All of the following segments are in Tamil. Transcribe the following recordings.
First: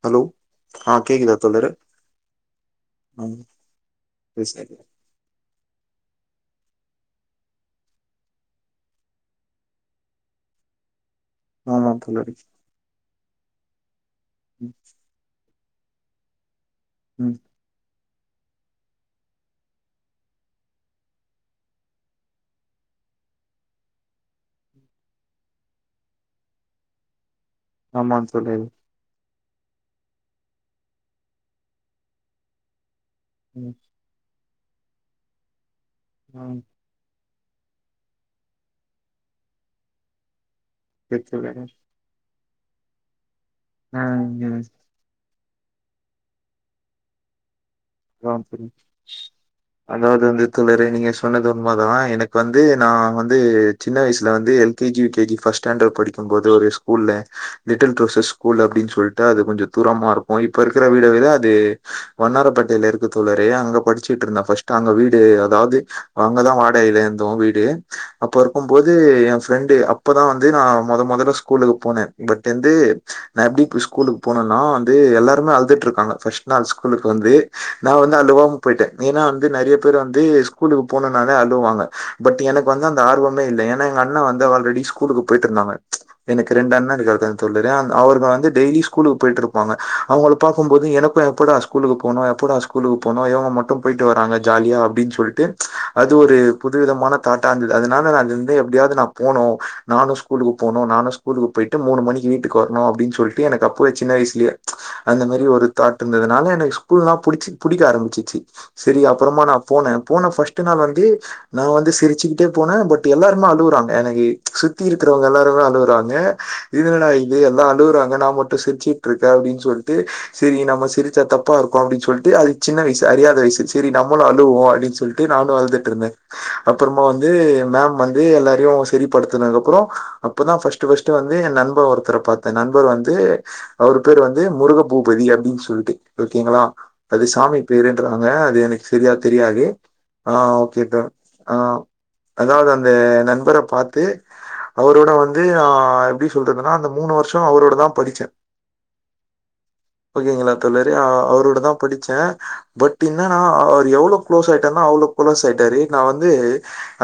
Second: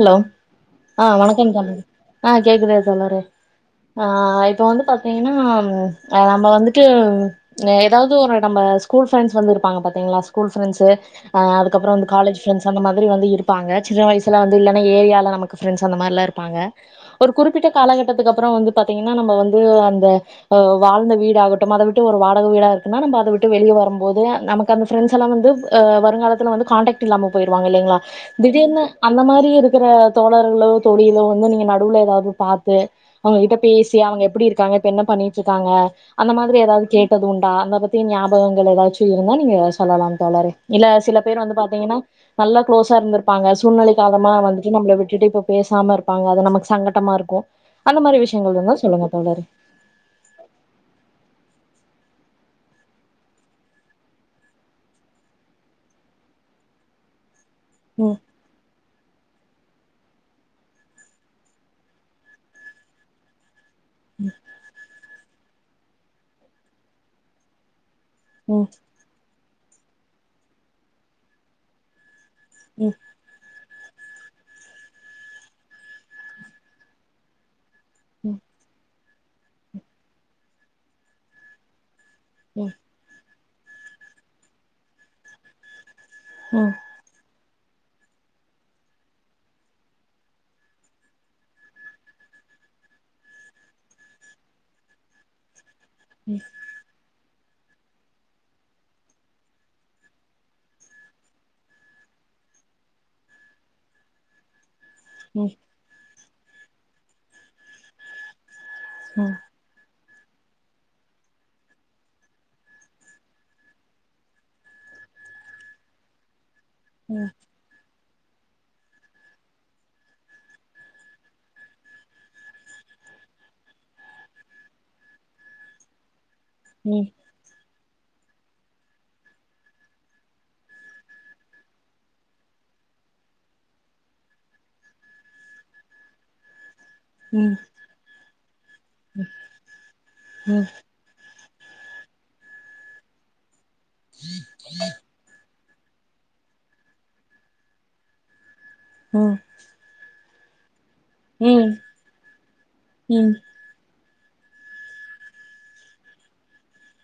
ஹலோ ஆ வணக்கம் தோழரே ஆ கேக்குதா தோழரே ம் ஆ இப்ப பேசுங்க வந்து பாத்தீங்கன்னா ஆ நம்ம வந்துட்டு ஏதாவது ஒரு நம்ம ஸ்கூல் ஃப்ரண்டஸ் வந்துருப்பாங்க பாத்தீங்களா ஸ்கூல் ஃப்ரெண்ட்ஸ்சு ஆமா அதுக்கப்றோ வந்து தோழரே காலஜ்ஃப்ரெண்டஸ்சு அந்த மாதிரி வந்து இருப்பாங்க சின்ன வயசல வந்து ம் இல்ல ஏரியாவில நமக் ஃபிரண்ட்ஸ் அந்த மாதிரில்லா இருப்பாங்க ஒரு ம் குறிப்பிட்ட காலகட்டத்துக்கு அப்றோ வந்து பாத்தீங்கன்னா நம்ம வந்து அந்த வாழ்ந்த வீட ஆகட்டு அத விட்டு ஒரு வாடக வீடா இருக்குன்னா நம்ம அத விட்டு வெளிய வரும்போதே நமக் தம் ஃபிரண்ட்ஸ்ல்லா வந்து வருங்காலத்துல வந்து காண்டைக்ட் இல்லாம போயிருவாங்க இல்லைங்ளா ஆமா தோழரே திடீர்னு அந்த மாரி இருக்கிற தோழர்களோ தொழிகலோ வந்து நீங்க நடுவுல ஏதாவது பாத்து அவங்க கிட்ட ம் பேசி அவங்க எப்டி இருக்காங்க இப்ப என்ன பண்ணிட்டுருக்காங்க அந்த மாரி ம் ஏதாவது கேட் டது உண்டா அத பத்தி ஞாபகங்கள் ஏதாச்சு இருந்தா நீங்க சொல்லலாம் தோழரே இல்ல சில சரி பேர் வந்து தோழரே பாத்தீங்கன்னா நல்லா கொளோஸா இருந்திருப்பாங்க சூழ்நிலை ம் கார்னமா ம் வந்துட்டு நம்ள விட்டுட்டு இப்ப பேசாம இருப்பாங்க அது நமக்கு சங்கடமா இருக்கும் ஆ சரி அதாது வந்து தோழரே நீங்க சொன்னது உண்மதா எனக்கு வந்து நா வந்து சின்ன வயசுல வந்து L K G U K G first standard படிக்கும்போது ஒரு ஸ்கூல்ல லிட்டில் ம் ரோஸஸ் கூல் அப்டின்னு சொல்ட்டு அது கொஞ்சம் தூரமா இருக்கும் இப்ப இருக்கிற வீட விட அது வன்னாரப்பேட் டைவ் இருக்கு தோழரே அங்க படிச்சுட்டு இருந்த ஃபஸ்ட்டு அங்க வீடு அதாது அங்கதா வாடகையில இருந்தோ வீடு அப்ப ம் இருக்கும்போது ஏ ஃப்ரெண்டு அப்பதா வந்து நா மொத மொதல்ல ஸ்கூலுக்கு போன பட் வந்து ம் நா எப்டி இப்ப ஸ்கூலுக்கு போனேன்னா வந்து எல்லாருமே அழுதுட்ருக்காங்க ஃபர்ஸ்ட் நாள் ஸ்கூலுக்கு வந்து நா வந்து ம் அழுவாம போயிட்டே ஏன்னா வந்து நெறைய பேர் வந்து ஸ்கூலுக்கு போனும்னாலே அழுவுவாங்க பட் எனக்கு ம் வந்து அந்த ஆர்வமே இல்ல ஏன்னா எங்க அண்ண வந்து ஆல்ரெடி ஸ்கூலுக்கு போயிட்ருந்தாங்க எனக்கு ரெண்டு அண்ண‌ இருக்காகள் சொல்லிற அவர்ங்க வந்து டெய்லி ஸ்கூலுக்கு போயிட்டு இருப்பாங்க அவுங்கள பாக்கும் போது எனக்கும் எப்படா ஸ்கூலுக்கு போணு ‌எப் எப்படா ஸ்கூலுக்கு போனு இவுங்க மட்டும் போயிட்டு வராங்க ஜாலியா அப்டின்னு சொல்லிட்டு அது ஒரு பு துவிதமான தாட்டா இருந்தது அதனால அதுந்து எப்டியாது நா போனு நானு ஸ்கூலுக்கு போனு நானு ஸ்கூலுக்கு போயிட்டு மூணு மணிக்கு‌ வீட்டுக்கு வர்ணு அப்டின்னு சொல்ட்டு எனக்கு அப்பவே சின்ன வயசுலயே அந்த மாரி ம் ம் ஒரு தாட் இருந்ததுனால எனக்கு ஸ்கூல்லா புடிச்சி புடிக்க ஆரம்பிச்சிச்சு செரி அப்புறமா நா போன போன ஃபஸ்ட்டு நாள் வந்து நா வந்து சிரிச்சுக்கிட்டே போன பட் எல்லாருமே அழுவுறாங்க எனக்கு சுத்தி இருக்கிறவங்க எல்லாருமே அழுவுறாங்க இது‌என்னடா இது எல்லா அழுவுறாங்க நா மட் ட்டு சிரிச்சுட்டு இருக்க அப்டின்னு சொல்லிட்டு சரி நம்ம சிரிச்சா தப்பா இருக்கு அப்டி சொல்ட்டு அது சின்ன வயசு அறியாத வயசு சரி நம்மளு அழுவுவோ அப்டின்னு சொல்ட்டு நானு அழுதுட்டு இருந்த அப்புறமா ம் வந்து மேம் வந்து எல்லாரையு சரிப்படுத்தனதுக்கு அப்புற அப்பதா ஃபஸ்ட்டு ஃபஸ்ட்டு வந்து என் நண்பர் ஒருத்தர பாத்த நண்பர் வந்து அவரு பேர் வந்து முருக பூபதி அப்டின்னு சொல்ட்டு ஓகேங்களா அது ம் ம் ம் சாமி பேருன்றாங்க அது எனக்கு சரியா தெரியாது ஆ ம் ஓகே டன் ஆ அதாவது அந்த நண்பர பாத்து அவரோட வந் ந்து நா எப்டி சொல்றதுன்னா அந்த மூணு வருஷ அவரோட தா படிச்ச ம் ஓகேங்களா தோழரே ம் ம் ம் ம் அவரோடதா படிச்ச பட் ம் என்னன்னா அவர் எவ்வளோ குளோஸ் ஆயிட்டார்னா அவ்வளோ குளோஸ் ஆயிட்டாரு நா வந்து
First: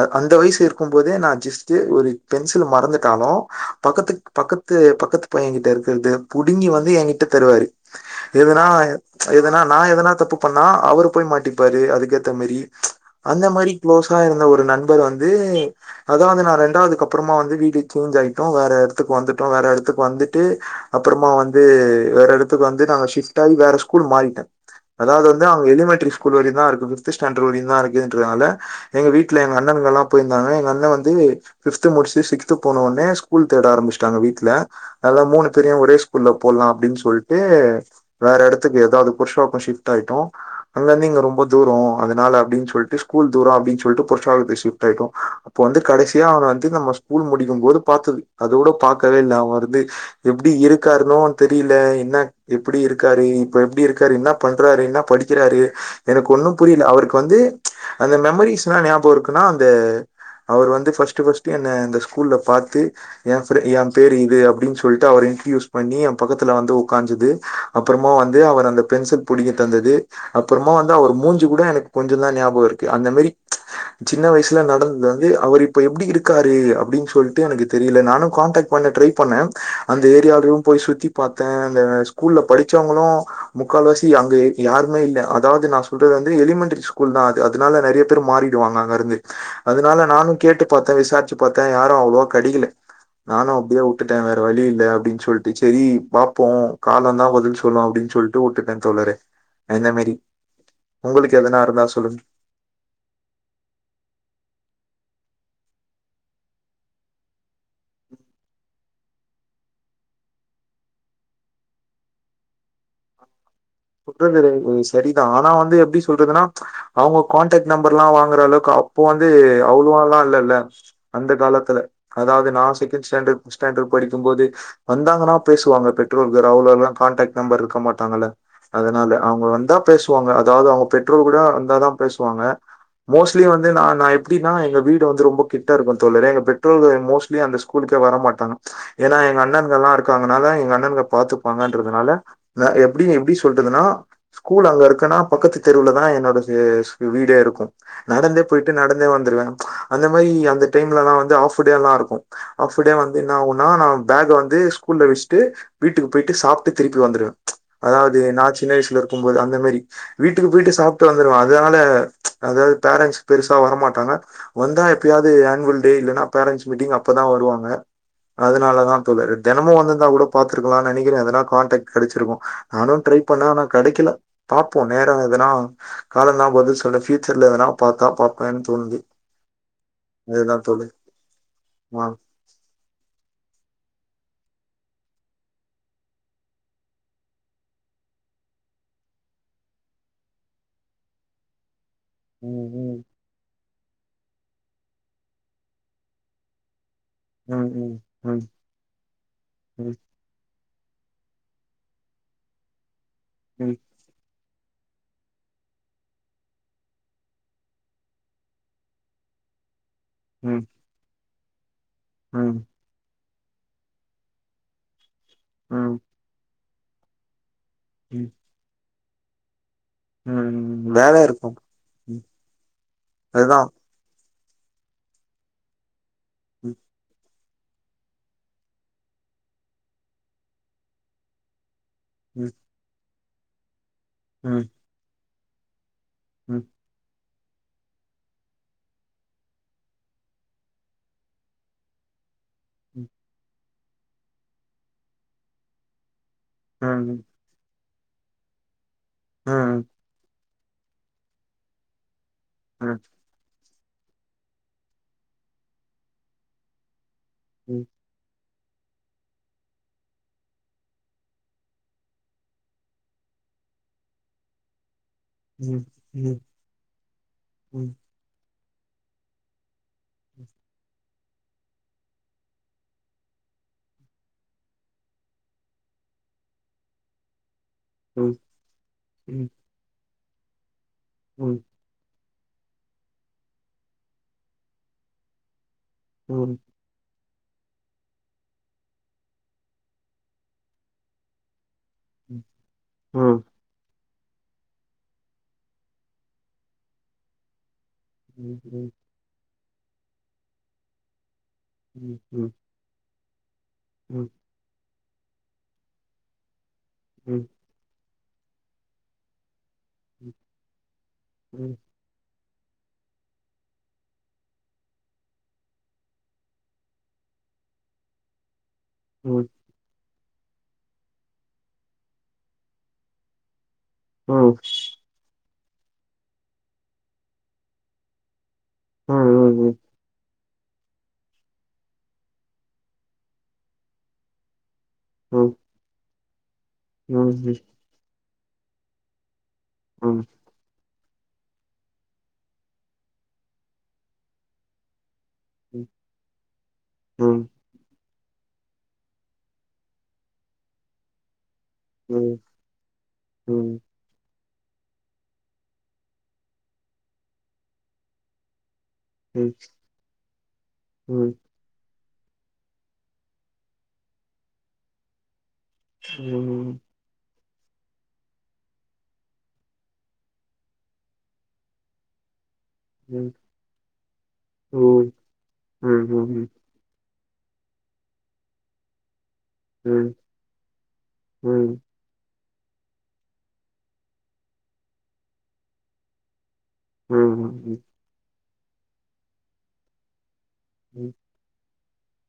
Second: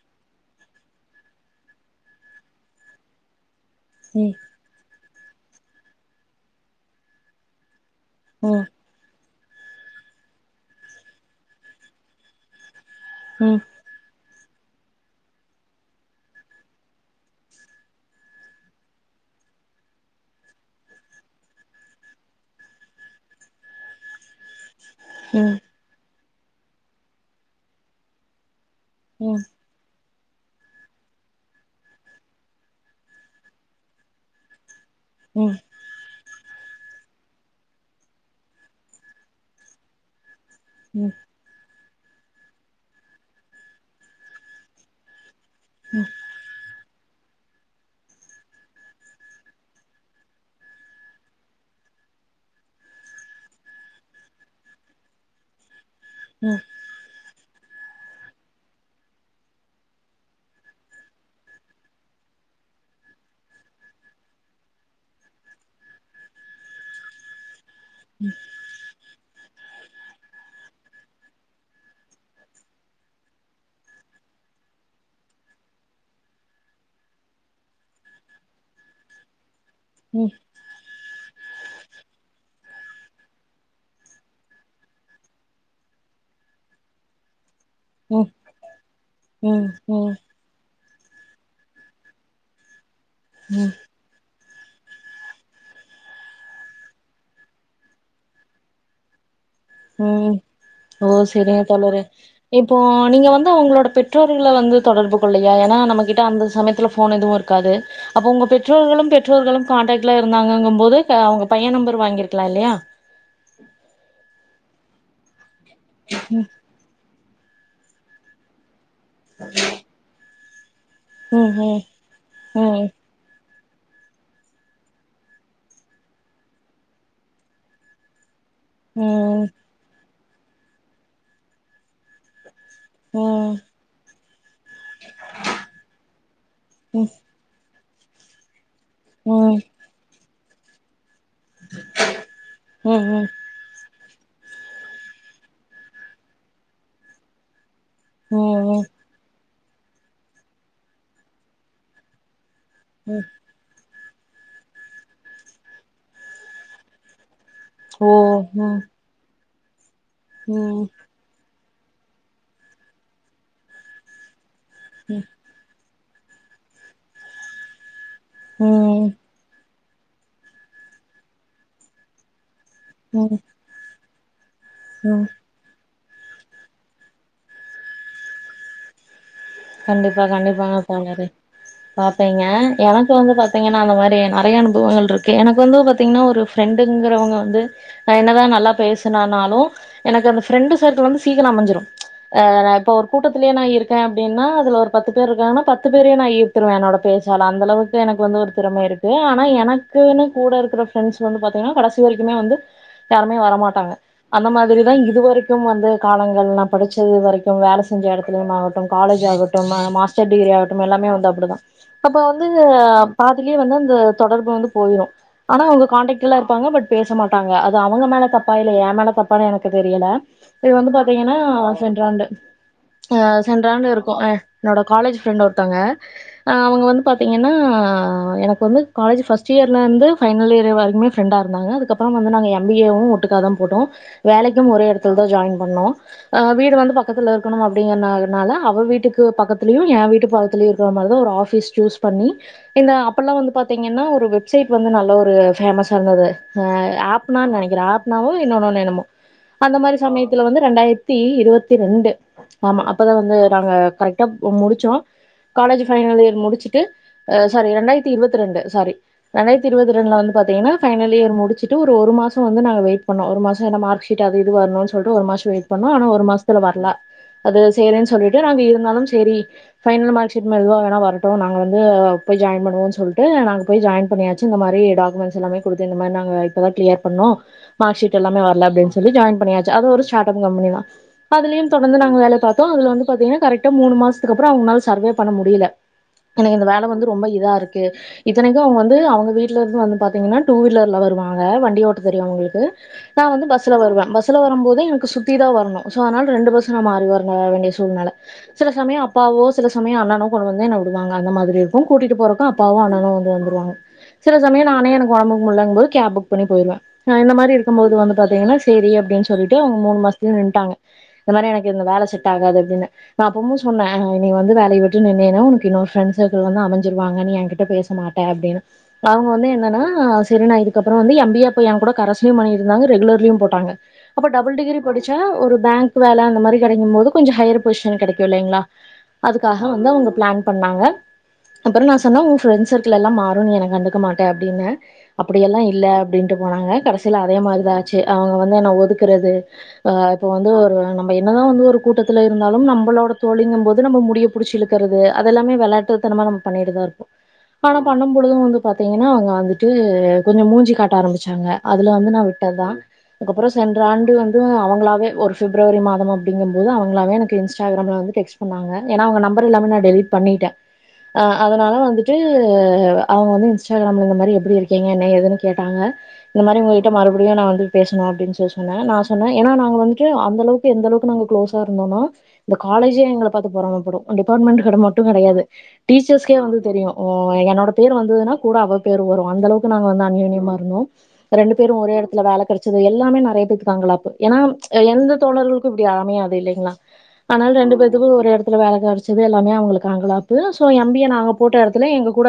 அ அந்த வயசு இருக்கும் போதே நா ஜஸ்ட்டு ஒரு பென்சில் மறந்துட்டாலு பக்கத்துக்கு பக்கத்து பக்கத்து பையங்கிட்ட இருக்கிறது புடுங்கி வந்து எங்கிட்ட தருவாரு எதுனா எதுனா நா எதுனா தப்பு பண்ணா அவரு போய் மாட்டிப்பாரு அதுக்கேத்த மாரி அந்த மாரி குளோஸா இருந்த ஒரு நண்பர் வந்து அதாவது வந்து நா ரெண்டாவதுக்கு அப்புறமா வந்து வீடு சேஞ்ச் ஆயிட்டோ வேற எடத்துக்கு வந்துட்டோ வேற எடத்துக்கு வந்துட்டு அப்புறமா வந்து வேற எடத்துக்கு வந்து நாங்க ஷிஃப்ட் ஆயி வேற ஸ்கூல் மாறிட்ட அதாவது வந்து அங்க எலிமெண்ட்ரி ஸ்கூல் வரையு தா இருக்குது ஃபிஃப்த்து ஸ்டாண்ட் வரையு தா இருக்குதுன்றதுனால எங்க வீட்ல எங்க அண்ணன்கள்லா போயிருந்தாங்க எங்க அண்ண வந்து ஃபிஃப்த்து முடிச்சிட்டு சிக்ஸ்த்து போனோன்னே ஸ்கூல் தேட ஆரம்பிச்சிட்டாங்க வீட்ல நல்லா மூணு பேரையும் ஒரே ஸ்கூல்ல போட்லா அப்டின்னு சொல்ட்டு வேற எடத்துக்கு ஏதாது புதுசா இப்ப ஷிஃப்ட் ஆயிட்டோ ம் ம் ம் ம் ம் ம் ம் அங்கருந்து இங்க ரொம்ப தூரோ அதனால அப்டின்னு சொல்ட்டு ஸ்கூல் தூரோ அப்டின்னு சொல்ட்டு புர்சாகத்துக்கு ஷிஃப்ட் ஆயிட்டோ இப்போ வந்து கடைசியா அவன வந்து நம்ம ஸ்கூல் முடிக்கும்போது பாத்தது அதோட பாக்கவே இல்ல அவன வந்து எப்டி இருக்காருன்னோ தெரில என்ன எப்டி இருக்காரு இப்ப எப்டி இருக் என்ன பண்றாரு என்ன படிக்கிறாரு எனக்கு ஒன்னு புரில அவருக்கு வந்து அந்த மெமரிஸ்லா ஞாபம் இருக்குன்னா அந்த அவர் வந்து ஃபர்ஸ்ட்டு ஃபர்ஸ்ட்டு என்ன அந்த ஸ்கூல்ல பாத்து என் என் பேரு இது அப்டின்னு சொல்ட்டு அவர் இன்ட்ரயூஸ் பண்ணி என் பக்கத்துல வந்து உக்காந்தது அப்புறமா வந்து அவர் அந்த பென்சில் புடிங்கி தந்தது அப்புறமா வந்து அவர் மூஞ்சு கூட எனக்கு கொஞ்ச தா ஞாபகம் இருக்கு அந்த மாரி சின்ன வயசு ல நடந்தது வந்து அவர் இப்ப எப்டி இருக்காரு அப்டின் சொல்ட்டு எனக்கு தெரில நானு கான்டாக்ட் பண்ண ட்ரை பண்ண அந்த ம் ஏரியாலு போய் சுத்தி பார்த்த அந்த ஸ்கூல்ல படிச்சவங்களு முக்கால்வசி அங்க யாருமே இல்ல அதாவது நா சொல்றது வந்து எலிமெண்டரி ஸ் கூல் தா அதனால நறைய பேர் மாறிடுவாங்க அங்க இருந்து அதனால நானு கேட்டு பாத்த விசாரிச்சு பாத்த யாரு அவ்ளோவா கிடைக்கல நானு ம் ம் அப்டியே விட்டுட வேற வழி இல்ல அப்டின் சொல்ட்டு செரி பார்போ காலம் தா பதில் சொல்லு அப்டின்னு சொல் ட்டு விட்டே தோழரே அந்த மேரி ம் ஓ உங்களுக்கு செரிங்க எதனா இருந்தா தோழரே சொல்லுங்க. இப்போ நீங்க வந்து உங்ளோட பெற்றோர்கள்ல வந்து தொடர்பு கொல்லையா ஏன்னா நம்ம கிட்ட அந்த சமயத்துல போன் எதுவு இருக் காது அப்ப உங்க பெற்றோர்களும் பெற்றோர்களும் கான்டாக்ட்ல இருந்தாங்கும் போது அவங்க பையன் நம்பர் வாங்கிருக்கலா இல்லையா சொல்றது சரிதா ஆனா வந்து எப்டி சொல்றதுன்னா அவங்க கான்டக்ட் நம்பர் எல்லா வாங்குற அளவுக்கு இப்போ வந்து அவ்ளோலா இல்லல்ல அந்த ம் காலத்துல ம் அதாவது நா ம் செகண்ட் ஸ்டாண்டர்ட் ஸ்டாண்டர்ட் படிக்கும் போது வந்தாங்கனா பேசுவாங்க பெற்றோர்கள் அவ்ளோலா கான்டாக்ட் நம்பர் இருக்க மாட்டாங்கல்ல அதனால அவுங்க ம் வந்தா பேசுவாங்க அதாவது அவுங்க பெற்றோர் கூட வந்தாதா பேசுவாங்க மோஸ்ட்லி ம் வந்து ந நா எப்டினா எங்க வீடு வந்து ரொம்ப கிட்டா இருக்கு தோழறே எங்க பெற்றோர்கள் மோஸ்லி அந்த ஸ்கூலுக்கே வர மாட்டாங்க ஏன்னா எங்க ம் அண்ணன்கள் எல்லா இருக்காங்கனால எங்க அண்ணன் பாத்து ப்பாங்கன்றதுனால எப்டி ம் சொல்றதுனா ஸ்கூல் அங்க இருக்குனா பக்கத்து தெருவுல தா என்னோட வீடே இருக்கு ம் நடந்தே ம் போயிட்டு ம் நடந்தே வந்துருவ அந்த மாரி அந்த டைம்லலா வந்து ஆஃப் டே எல்லா இருக்கு ஆஃப்டே ம் வந்துனா உ நா நா பேக்க வந்து ஸ்கூல்ல வச்சுட்டு வீட்டுக்கு போயிட்டு சாப்ட்டு திருப்பி வந்துருவ ஓ அதாவது நா சின்ன ம் வயசுல இருக்கும்போது அந்த மாரி வீட்டுக்கு போயிட்டு ம் சாப்ட்டு வந் ருவஅதனால அதாவது பேரன்ஸ் பெருசா வரமாட்டாங்க வந்தா எப்பையாவது ஆன்வல் டே இல்லன்னா பேரன்ஸ் மீட்டிங் அப்பதா வருவாங்க அதனால தா ம் தோழரே தெனமும் வந்துந்தா கூட பாத்துருக்லா நனைக்கிற எதனா கான்டாக்ட் கிடச்சிருக்கு நானு ட்ரை ம் பண்ண ஆனா கிடைக்கல பாபோம் நேரம் ம் இருந்தனா காலம் தா பதில் சொல்லு ப்ஃயூச்சர்ல எதனா பாத்தா பாப்பேன்னு தோணுது கண்டிப்பா அதுதான் கண்டிப்பாங்க தோழர். தோழரே ஆ. பாப்பீங்க எனக்கு வந்து பாத்தீங்கனா அந்த மாரி நெறைய அனுபவங்கள் இருக்கு எனக்கு வந்து பாத்தீங்கனா ஒரு ஃப்ரெண்டுங்கறவங்க வந்து அ என்னதா நல்லா பேசுனனாலு எனக்கு அந்த ஃப்ரெண்டு் சர்குள் வந்து சீக்கிரம் அமஞ்சிடு ஆ ம், நா இப்ப ம். ஒரு கூட்டத்திலயே நா இருக்கே அப்டின்னா அது ஒரு பத்து பேர் இருக்காங்கன்னா பத்து பேரையு நா ஈ்த்துடுவ என்னோட பேசு சோ அந்த ம், அளவுக்கு ம். எனக்கு வந்து ம், ஒரு திறமை இருக்கு ஆனா ம், எனக்குன்னு கூட இருக்கிற ப்ரெண்ஸ் வந்து பாத்தீங்னா கடைசி வரைக்குமே வந்து யாருமே வர ம், மாட்டாங்க அந்த மாதிரிதா இது வரைக்கு வந்து காலங்கள் நா படிச்சது வரைக்கு வேல செஞ்ச இடத்துலயு காலேஜ் ஆகட்டு மாஸ்டர் டிகிரி ம், ஆகட்டு எல்லாமே வந்து அப்டிதா அப்ப ம், வந்து ம், பாதிலயே வந்து அந்த தொடர்பு வந்து போயிடு ஆனா அவங்க ம், காண்டக்ட்ல இருப்பாங்க பட் பேசமாட்டாங்க அது அவுங்க மேல ம். தப்பா இல்ல என் மேல தப்பா னு எனக்கு தெரில இது ம். வந்து வேல பாத்தீங்கனா இருக்கும். ம். சென்றாண்டு அதுதான். இருக்கும் என்னோட காலேஜ் பிரரெண்ட் ஒருத்தவங்க ம். அவங்க வந்து பாத் தீங்கன்னா எனக்கு வந்து காலஜ் ஃபஸ்ட் இயர்ல இருந்து பைனல் இயர் வரைக்குமே ஃப்ரெண்டா இருந்தாங்க அதுக்கப் அப்புற வந்து நாங்க எம் பி ஏ வு ஒட்டுக்காதா போட்டோ வேலைக்கு ஒரே எடத்துல தா ஜாயின் பண்ணோ ஆ வீடு வந்து பக்கத்தில இருக்கணு அப்டிங்கறனா னால அவ வீட்டுக்கு பக்கத்துலயு என் வீட்டு பக்கத்துலயு இருக்குற மாரிதா ஒரு ஆபீஸ் சூஸ் பண்ணி என்ன அப்பல்லா வந்து பாத்தீங்கன்னா ஒரு வெப்சைட் வந்து நல்ல ஒரு ஃபேமஸ் ஆ இருந்தது ஆ ஆப்னான்னு நெனைக்கிறே ஆப்னாவு இன்னொன்னு என்னமோ அந்த மாரி சமயத்து ல வந்து ரெண்டாயிரத்தி இருவத்தி ரெண்டு ஆமா அப்பதா வந்து நாங்க கரெக்டா முடிச்சோ காலேஜ் பைனல் இயர் முடிச்சுட்டு சாரி ரெண்டாயிர தந்தி இருவத் ரெண்டு சாரி ரெண்டாயிரத்தி இருவத்திரண்டுல வந்து பாத்தீங்கன்னா பைனல் இயர் முடிச்சிட்டு ஒரு ஒரு மாசொ வந்து நாங்க வெயிட் பண்ணோ ஒரு மாசொ ஏன்னா மார்க் ஸீ ட் அது இது வருன் சொல்லிட்டு ஒரு மாசொ வெயிட் பண்ணோ ஆனா ஒரு மாசத்துல வர்ல அது சேரின்னு சொல்லிட்டு நாங்க இருந்தாலும் சேரி ஃபைனல் மார்க் ஷீட் மெதுவா வேணா வரட்டு நாங்க வந்து இப்ப ஜாயின் பண்ணுவோ சொல்ட்டு நாங்க போய் ஜாயின் பண்ணியா ச்சு இந்த மாரி டாக்குமெண்ட்ஸ் எல்லாமே குடுத்து இந்த மாரி நாங்க இப்பதா கிளியர் பண்ணோ மார்க் ஷீட் எல்லாமே வர்ல அப்டின் சொல்லி ஜாயின் பண்ணியாச்ச அது ஒரு ஸ்டார்ட் அப் கம்பெனிதா அதுலய தொடர்ந்து நாங்க வேல பாத் போ அதுல வந்து பாத்தீங்கன்னா கரெக்டா மூணு மாசத்துக்கு அப்புற அவங்களால சர்வே பண்ண முடியில அண்ணே இந்த வேல வந்து ரொம்ப இதா இருக்கு இத்தனைக்கு அவுங்க வந்து அவுங்க வீட்ல இருந்து வந்து பாத்தீங்கன்னா டூ வீலர்ல வருவாங்க வண்டி ஓட் தெரியு உங்களுக்கு நா வந்து பஸ் ஸில வருவே பஸ்ஸில வரும்போதே எனக்கு சுத்தி தா வரனு ஸோ அனால ரெண்டு பஸ்ஸ நா மாறி வர வேண்டிய சூழ்நெல சில சமய அப்பாவோ சில சமய அண்ணனோ கொண்டு வந்து என்ன விடுவாங்க அந்த மாதிரி ம் கூட்டிட்டு போறக்கு அப்பாவோ அண்ணணோ வந்து வந்துருவாங்க சில சமய நானே எனக்கு ஒடம்புக்கு முடியல்லங்போது நானே கேப் புக் பண்ணி போயிருவே இந்த மாரி இரு க்கும்போது வந்து பாத்தீங்கன்னா சேரி அப்டின் சொல்லிட்டு அவங்க மூணு மாசத்துல நின்டாங்க இந்த மாரி எனக்கு இந்த வேல செ ட் ஆகாது அப்டின்னு நா அப்பமு சொன்னே நீ வந்து வேலய விட்டு நின்னினா உனக்கு இன்னொ ஃப்ரண்ஸ் சர்குள் வந்து அமஞ்சிருவாங்க நீ ஏங்கிட்ட பேஸ் ச மாட்ட அப்டின்னு அவங்க வந்து என்னன்னா சிறு நாய் அதுக்கப்பற வந்து எம் பி ஏ இப்ப என்கூட கரஸ்லயு பண்ணிடுருந்தாங்க ரெகுலர்லயு போட்டாங்க அப்ப டபுள் டிகிரி படிச்சா ஒரு பேங்க் வேல அந்த மாரி கெடைக்கு போது கொஞ்ச ஹையர் பொசிஷன் கெடைக்கு இல்லங்களா அதுக்காக வந்து அவங்க பிளான் பண்ணாங்க அப்புற நா சொன்னே உன் ப்ரெண்ஸ் சர்க்கிள் எல்லா மாறு நீ என்ன கண்டுக்க மாட்ட அப்டின் அப்டியெல்லா இல்ல அப்டின்ட்டு போனாங்க கடைசியில அதே மாதிரிதாச்சு அவுங்க வந்து என்ன ஒதுக்குறது ஆ இப்ப வந்து ஒரு நம்ம என்னதா வந்து ஒரு கூட்டத்துல இருந்தாலும் நம்மளோட தோழிங்குற போது நம்ம முடிய புடிச்சு இழுக்கிறது அதெல்லாமே விளையாட்டு தனமா நம்ம பண்ணிட்டுதா இருப்போ ஆனா பண்ணும் பொழுதும் வந்து பாத்தீங்கன்னா அவங்க வந்துட்டு கொஞ்ச மூஞ்சி காட்ட ஆரம்பிச்சாங்க அதுல வந்து நா விட்டதுதா அதுக்கப்புற சென்ற ஆண்டு வந்து அவங்களாவே ஒரு ஃபிப்ரவரி மாதம் அப்டிங்க அதுதா அவங்ளாவே எனக்கு இஸ்டாகிராம்ல வந்து டெக்ஸ் சொன்னாங்க ஏனா அவுங்க நம்பர் எல்லாமே நா டெலிட் பண்ணிட்டே அ ஆ துக்காக வந்துட்டு அவங்க வந்து இன்ஸ்டாகிராமில இந்த மாரி எப்டி இருக்கீங்க என்ன ஏதுன்னு கேட்டாங்க இந்த மாரி உங்ககிட்ட மறுபடியு நான் வந்து பேசணு அப்டின் சொல்லி சொன்னே நா சொன்னே ஏன்னா நாங்க வந்துட்டு அந்த அளவுக்கு எந்தளவுக்கு நாங்க க்ளோஸா இருந்தோம்னா இந்த காலேஜே எங்கள பாத்து பொறாமப்படு டிாபார்ட்மெண்ட் கட மட்டும் கெடையாது டீச்சர்ஸ்கே வந்து தெரியு ஓ என்னோட பேர் வந்ததுன்னா கூட அவ பேரு வரு அந்தளவுக்கு நாங்க வந்து அந்யோனியமா இருந்தோ ரெண்டு பேரு ஒரே எடத்துல வேல கெடச் சோ இது எல்லாமே நெறைய பேத்துக்கு அங்களாப்பு ஏன்னா எந்த தோழர்களுக்கு இப்டி அமையாது இல்லைங்ளா ஆனால் ரெண்டு பேத்துக்கு ஒரே எடத்துல வேல கெடைச்சது எல்லாமே அவங்களுக்கு அங்கலாப்பு சோ எம் பி ஏ நாங்கப் போட்ட எடத்துல எங்க கூட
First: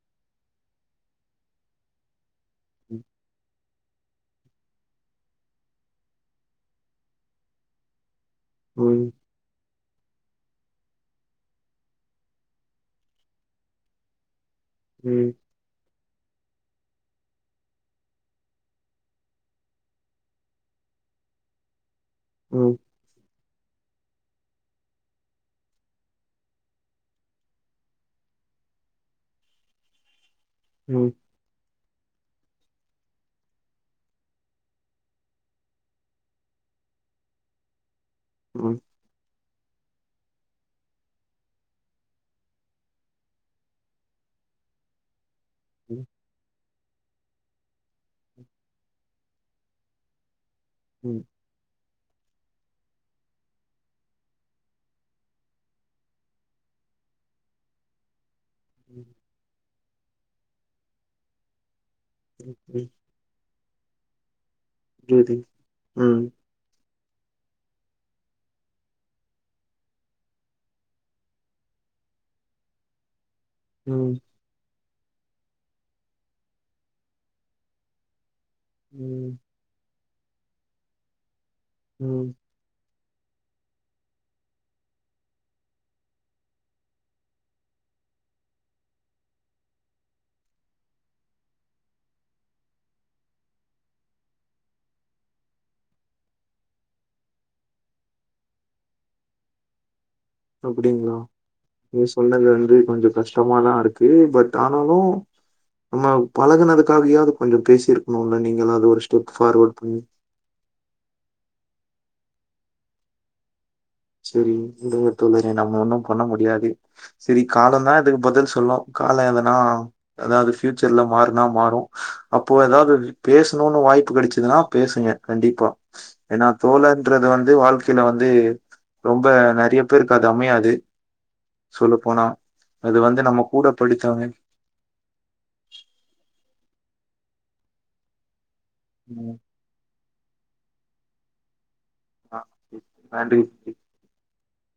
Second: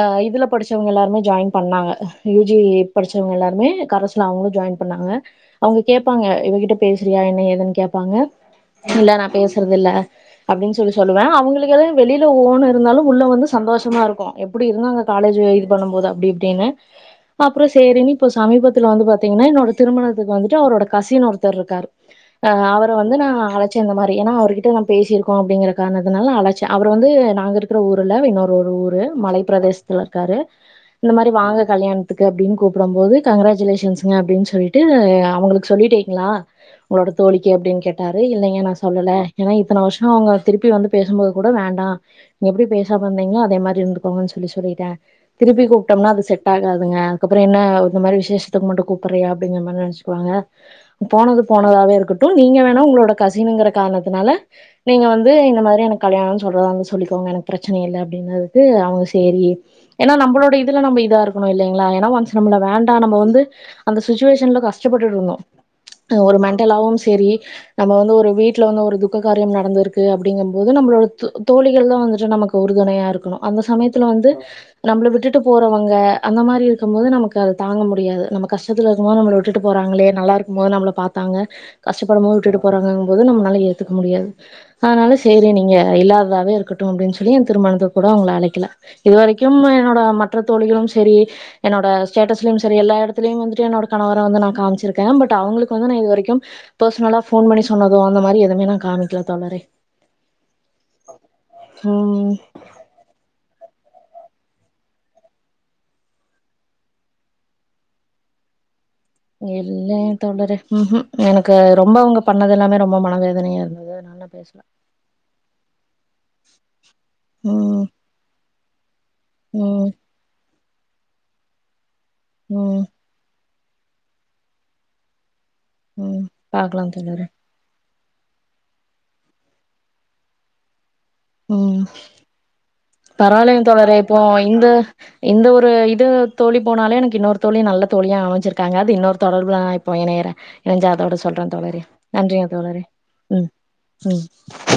அ இதுல படிச்சவங்க எல்லாருமே ஜாயின் பண்ணாங்க. யூ ஜி படிச்சவங்க எல்லாருமே கரஸ் ல அவுங்குளு ஜாயின் பண்ணாங்க. அவுங்க கேப்பாங்க இவகிட்ட பேசுறியா என்ன ஏதுன் கேப்பாங்க. இல்ல நா பேசறதில்ல. அப்டின் சொல்லி சொல்லுவே அவுங்குளுக்கு எல்லா வெளில ஓணு இருந்தாலு உள்ள வந்து சந்தோஷமாருக்கு. எ ப்டி இருந்தாங்க காலேஜ் வ இது பண்ணும்போது அப்டி இப்டினு [inaudible] அப்புறோ சேரினு இப்போ சமீபத்துல வந்து பாத்தீங்கன்னா என்னோட திருமணத்துக்கு வந்துட்டு அவுரோட கசின் ஒருத்தர்ருக்காரு. [inaudible] அ அவ ர வந்து நா அழைச்சே இந்த மாரி ஏனா அவரு கிட்ட நா பேசிருக்கோ அப்டிங்கிற காரணத்தினால் நா அழைச்சே அவர் வந்து நாங்க இரு க்ற ஊர் இல்ல அவ இன்னொரு ஒரு ஊரு மலை பிரதேசத்துல இருக்காரு. இந்த மாரி வாங்க கல்யாண் துக்கு அப்டினு கூப்படம் போது கங்ராஜுலேஷன்ஸ்ங்க அப்டின் சொல்லிட்டு அவுங்குளுக்கு சொல்லிட்டேக்ங்ளா உங்ளோட தோழிக்கு அப்டின் கேட்டாரு இல்லைங்க நா சொல்லல. ஏனா இத்தன வருஷ்மா அவுங்க திருப்பி வந்து பேசும்போது கூட வேண்டா எப்டி பேசாம இர்ந்திங்ளோ அதே மாரி இர்ந்துக்கோங்கன் சொல்லி சொல்லிட்டே திருப்பி கூப்ட்டம்னா அது செட் ஆகாதுங்க. கப்புற என்ன இந்த மாரி விஷேஷ்த்துக்கு மட்டு கூப்பறியா அப்டிங்கற மாரி நெனச்க்குவாங்க போனது போனதாவே இருக்கட் டு நீங்க வேணா உங்களோட கசினுங்கிற காரணத்தினால நீங்க வந்து இந்த மாரி எனக்கு கல்யாணன் சொல்றதாந்தா சொல்லிக்கோங்க எனக் பிரச்சன இல்ல அப்டின்னது க்கு அவுங்க சேரி ஏனா நம்பளோட இதுல நம்ப இதா இருக்குணு இல்லைங்ளா ஏனா ஒன்ஸ் நம்மள வேண்டா நம்ப வந்து அந்த சுச்சுவேஷன்ல கஷ்டப்பட்டுட்ருந்தோ அ ஒரு மெண்டல் ஆவும்ஸ் தெரி நம்ப வந்து ஒரு வீட்ல வந்து ஒரு துக்க காரியம் நடந்திருக்கு அப்டிங்கம்போது நம்ளோட து தோழிகள் தா வந்துட்டு நமக்கு உறுதுணையா இருக்குணு அந்த சமயத்துல வந்து நம்ள விட்டுட்டு போறவங்க அந்த மாரி இருக்கம் போது நமக்கு அது தாங்க முடியாது நம்ம கஷ்டத்துல இருக்கும்போது நம்மள ம், விட்டுட் ட்டு போறாங்களே நல்லா இருக்கும் போது நம்மள பாத்தாங்க கஷ்டப்படும் ம். போது விட்டுட்டு போறாங்கங் போது நம்னால ஏத்துக்க முடியாது. அதனால சேரி நீங்க இல்லாததாவே இருக்கட்டு அப்டின் சொல்லி எ திருமணத்துக் கூட அவங்கள அழைக்கல. இது வரைக்கும் என்னோட மற்ற தோழிகளும் செரி என்னோட ஸ்டேட்டஸ்லயும் சரி எல்லா எடத்துலயும் வந்துட்டு என்னோட கணவர வந்து நா காமிச்சிருக்கே பட் அவுங்குளுக்கு வந்து நா இது வரைக்கும் பெர்சனலா ஃபோன் பண்ணி சொன்னதோ அந்த மாரி எதுமே நா காமிக்கல தோழரே. அப்டிங்ளா நீங் ம் சொன்னது வந்து கொஞ்சொ கஷ்டமாதா இருக்கு பட் ஆனாலு நம்ம பழகுனதுக்காகயாது கொஞ்சொ பேசிருக்ணுல்ல நீங்களாது ஒருஸ் இல்லங்க தோழரே ம் ஹூ எனக்கு அது ரொம்ப அவுங்க பண்ணது எல்லாமே ரொம்ப மனவேதனையா இருந்தது அதனா செரி விடுங்க தோழரே நம்ம ஒன்னு பண்ண முடியாது. செரி ம் காலந்தா இதுக்கு பதில் சொல்லு காலோ எதனா ம் அதாது ஃபியூச்சர்ல மாறுனா மாறு அப்போ ம் எதாது பேசணுனு வாய்ப்பு கெடைச்சதுன்னா பேசுங்க கண்டிப்பா ம் ஏனா பாக்கலா தோழன்றது தோழரே வந்து வாழ்க் த்தில வந்து ரொம்ப நெறய பேருக்கு அது அமையாது ம் சொல்லப்போனா. அது வந்து நம்ம பரவால்லங்க கூட தோழரே இப்போ படித்தவங்க. இந்த இந்த ஒரு இது தோழி போனாலே எனக்கு இன்னொரு தோழி நல்ல தோழியா அமைஞ்சிருக்காங்க அது இன்னொரு ம். தொடர்புல நா இப் போ இணையிறே இணைஞ்சு அதோட சொல்றே தோழரே ஆ நன்றிங்க தோழரே நன்றி ம் ம்.